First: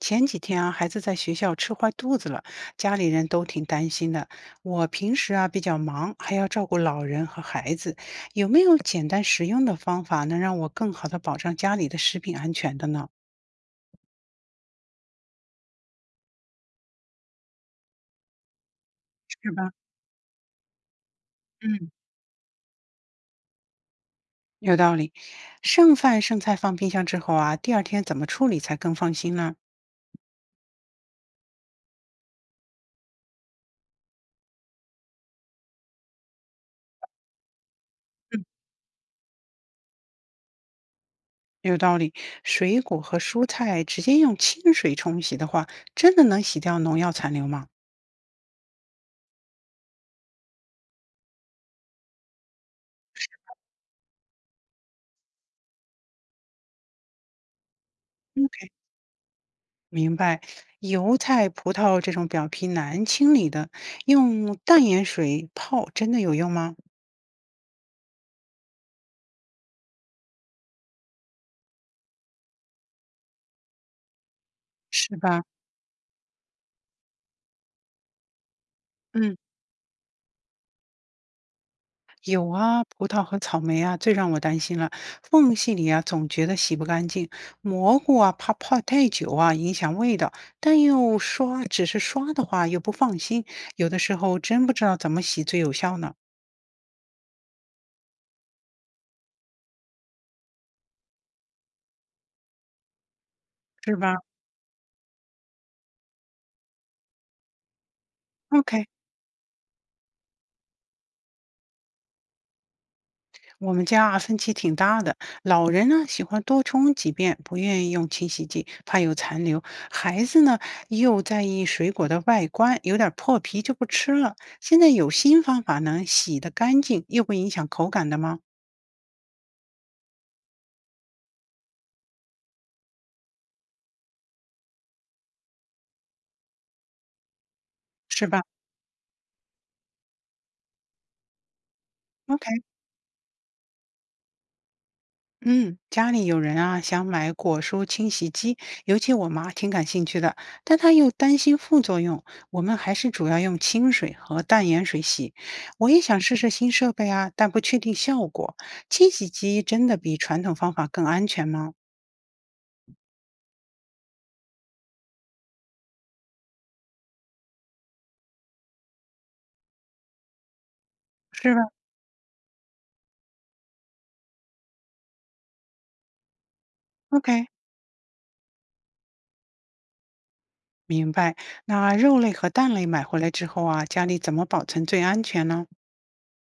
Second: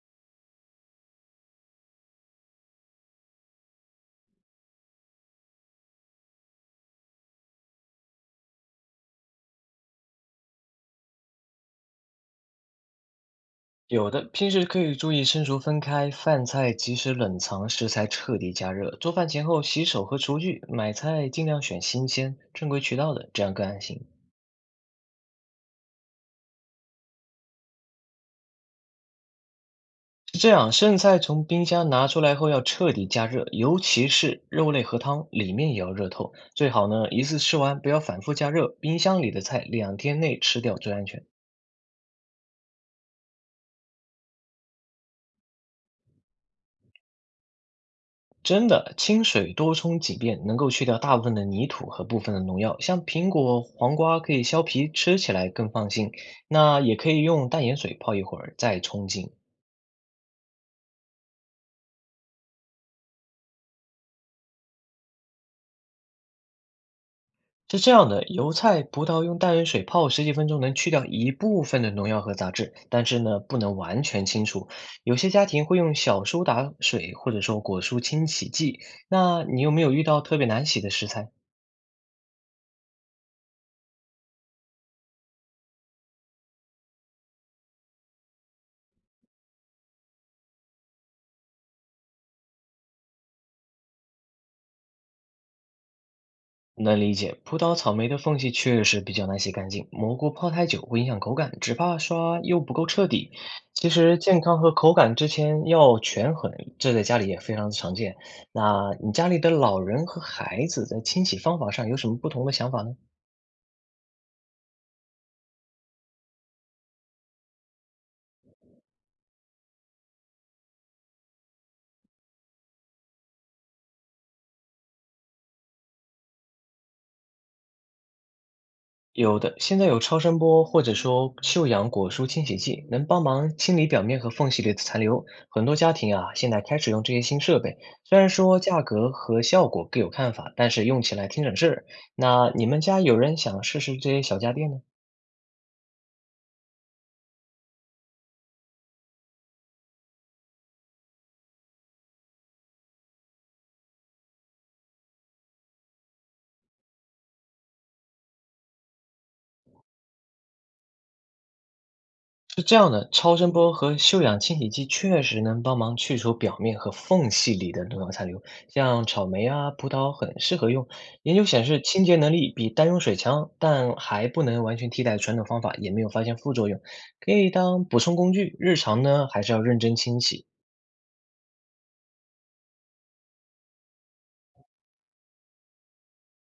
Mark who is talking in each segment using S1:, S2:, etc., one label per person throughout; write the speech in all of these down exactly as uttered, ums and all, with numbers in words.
S1: 前几天啊，孩子在学校吃坏肚子了，家里人都挺担心的。我平时啊比较忙，还要照顾老人和孩子，有没有简单实用的方法能让我更好的保障家里的食品安全的呢？
S2: 有的，平时可以注意生熟分开，饭菜及时冷藏，食材彻底加热。做饭前
S1: 是
S2: 后
S1: 吧？
S2: 洗手和厨具，买菜尽量选
S1: 嗯，
S2: 新鲜、正规渠道的，这样更安心。
S1: 有道理。剩饭剩菜放冰箱之后啊，第二天怎么处理才更放心呢？
S2: 是这样，剩菜从冰箱拿出来后要彻底加热，尤其是肉类和汤，里面也要热透。最好呢，一次吃完，不要反复
S1: 嗯，
S2: 加热。冰箱里的菜两天内吃掉最安全。
S1: 有道理。水果和蔬菜直接用清水冲洗的话，真的能洗掉农药残留吗？
S2: 真的，清水多冲几遍能够去掉大部分的泥土和部分的农药，像苹果、黄瓜可以削皮，吃起来更放心。那也可以用淡盐水泡一会儿再冲净。
S1: 明白，油菜、葡萄这种表皮难清理的，用淡盐水泡真的有用吗？
S2: 是这样的，油菜、葡萄用淡盐水泡十几分钟能去掉一部分的农药和杂质，但是呢，不能完全清除。有
S1: 是
S2: 些
S1: 吧？
S2: 家庭会用小苏打水或者说果蔬清洗剂。
S1: 嗯，
S2: 那你有没有遇到特别难洗的食材？
S1: 有啊，葡萄和草莓啊，最让我担心了。缝隙里啊，总觉得洗不干净。蘑菇啊，怕泡太久啊，影响味道，但又刷，只是刷的话又不放心，有的时候真不知道怎么洗最有效呢，
S2: 能理解，葡萄、草莓的缝隙确实比较难洗干净，蘑菇泡太久会影响口感，只怕刷又不够彻底。其
S1: 是吧
S2: 实健康和口感之间要权衡，这在家里也非常的常见。
S1: ？OK。
S2: 那你家里的老人和孩子在清洗方法上有什么不同的想法呢？
S1: 我们家啊，分歧挺大的，老人呢喜欢多冲几遍，不愿意用清洗剂，怕有残留；孩子呢又在意水果的外观，有点破皮就不吃了。现在有新方法能洗得干净又不影响口感的吗？
S2: 有的，现在有超声波或者说臭氧果蔬清洗剂，能帮忙清理表面和缝隙里的残留。很多家庭啊，现在开始用这些新设备，虽
S1: 是
S2: 然
S1: 吧
S2: 说价格和效果各有看法，但是用起来挺省事儿。
S1: ？OK，
S2: 那你们家有人想试试这些小家电呢？
S1: 嗯，家里有人啊，想买果蔬清洗机，尤其我妈挺感兴趣的，但她又担心副作用。我们还是主要用清水和淡盐水洗。我也想试试新设备啊，但不确定效果。清洗机真的比传统方法更安全吗？
S2: 是这样的，超声波和休氧清洗剂确实能帮忙去除表面和缝隙里的农药残留，像草莓啊、葡萄很适合用。研究
S1: 是吧
S2: 显示，清洁能力比单用水强，但还不能完全替代传统方法，也没有发现副作用，可
S1: ？OK，
S2: 以当补充工具。日常呢，还是要认真清洗。
S1: 明白。那肉类和蛋类买回来之后啊，家里怎么保存最安全呢？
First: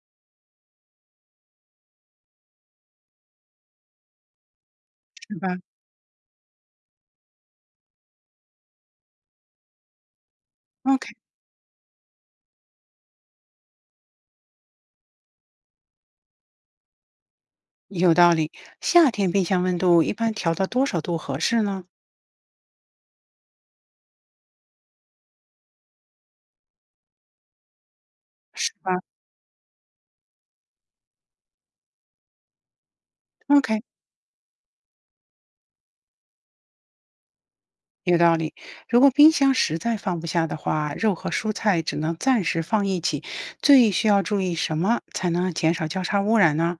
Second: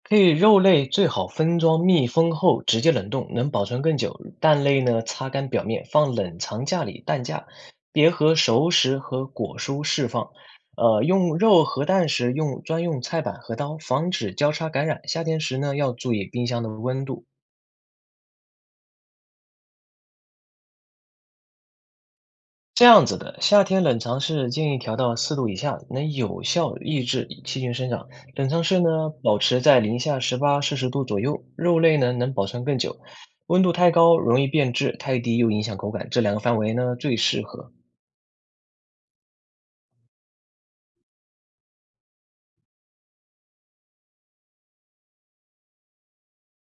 S2: 可以肉类最好分装密封后直接冷冻，能保存更久。蛋类呢，擦
S1: 是
S2: 干
S1: 吧
S2: 表面，放冷藏架里蛋架，别和熟食和果蔬释放。呃，
S1: ？OK，
S2: 用肉和蛋时用专用菜板和刀，防止交叉感染。夏天时呢，要注意冰箱的温度。
S1: 有道理。夏天冰箱温度一般调到多少度合适呢？
S2: 这样子的，夏天冷藏室建议调到四度以下，能有效抑制细菌生长。冷藏
S1: 是
S2: 室
S1: 吧
S2: 呢，保持在零下十八摄氏度左右，肉类呢能保存更久。温度
S1: ？OK，
S2: 太高容易变质，太低又影响口感，这两个范围呢最适合。
S1: 有道理。如果冰箱实在放不下的话，肉和蔬菜只能暂时放一起。最需要注意什么才能减少交叉污染呢？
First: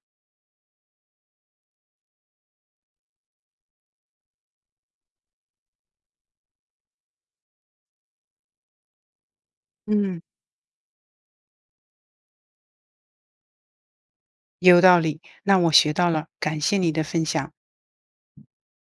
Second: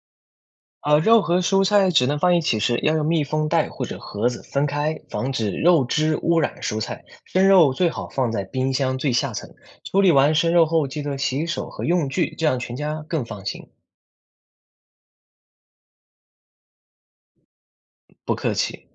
S2: 啊，肉和蔬菜只能放一起时，要用密封袋或者盒子分开，防止肉汁污染蔬菜。生肉最好放在冰箱最下层。处理
S1: 嗯，
S2: 完生肉后，记得洗手和用具，这样全家更放心。
S1: 有道理。那我学到了，感谢你的分享。
S2: 不客气。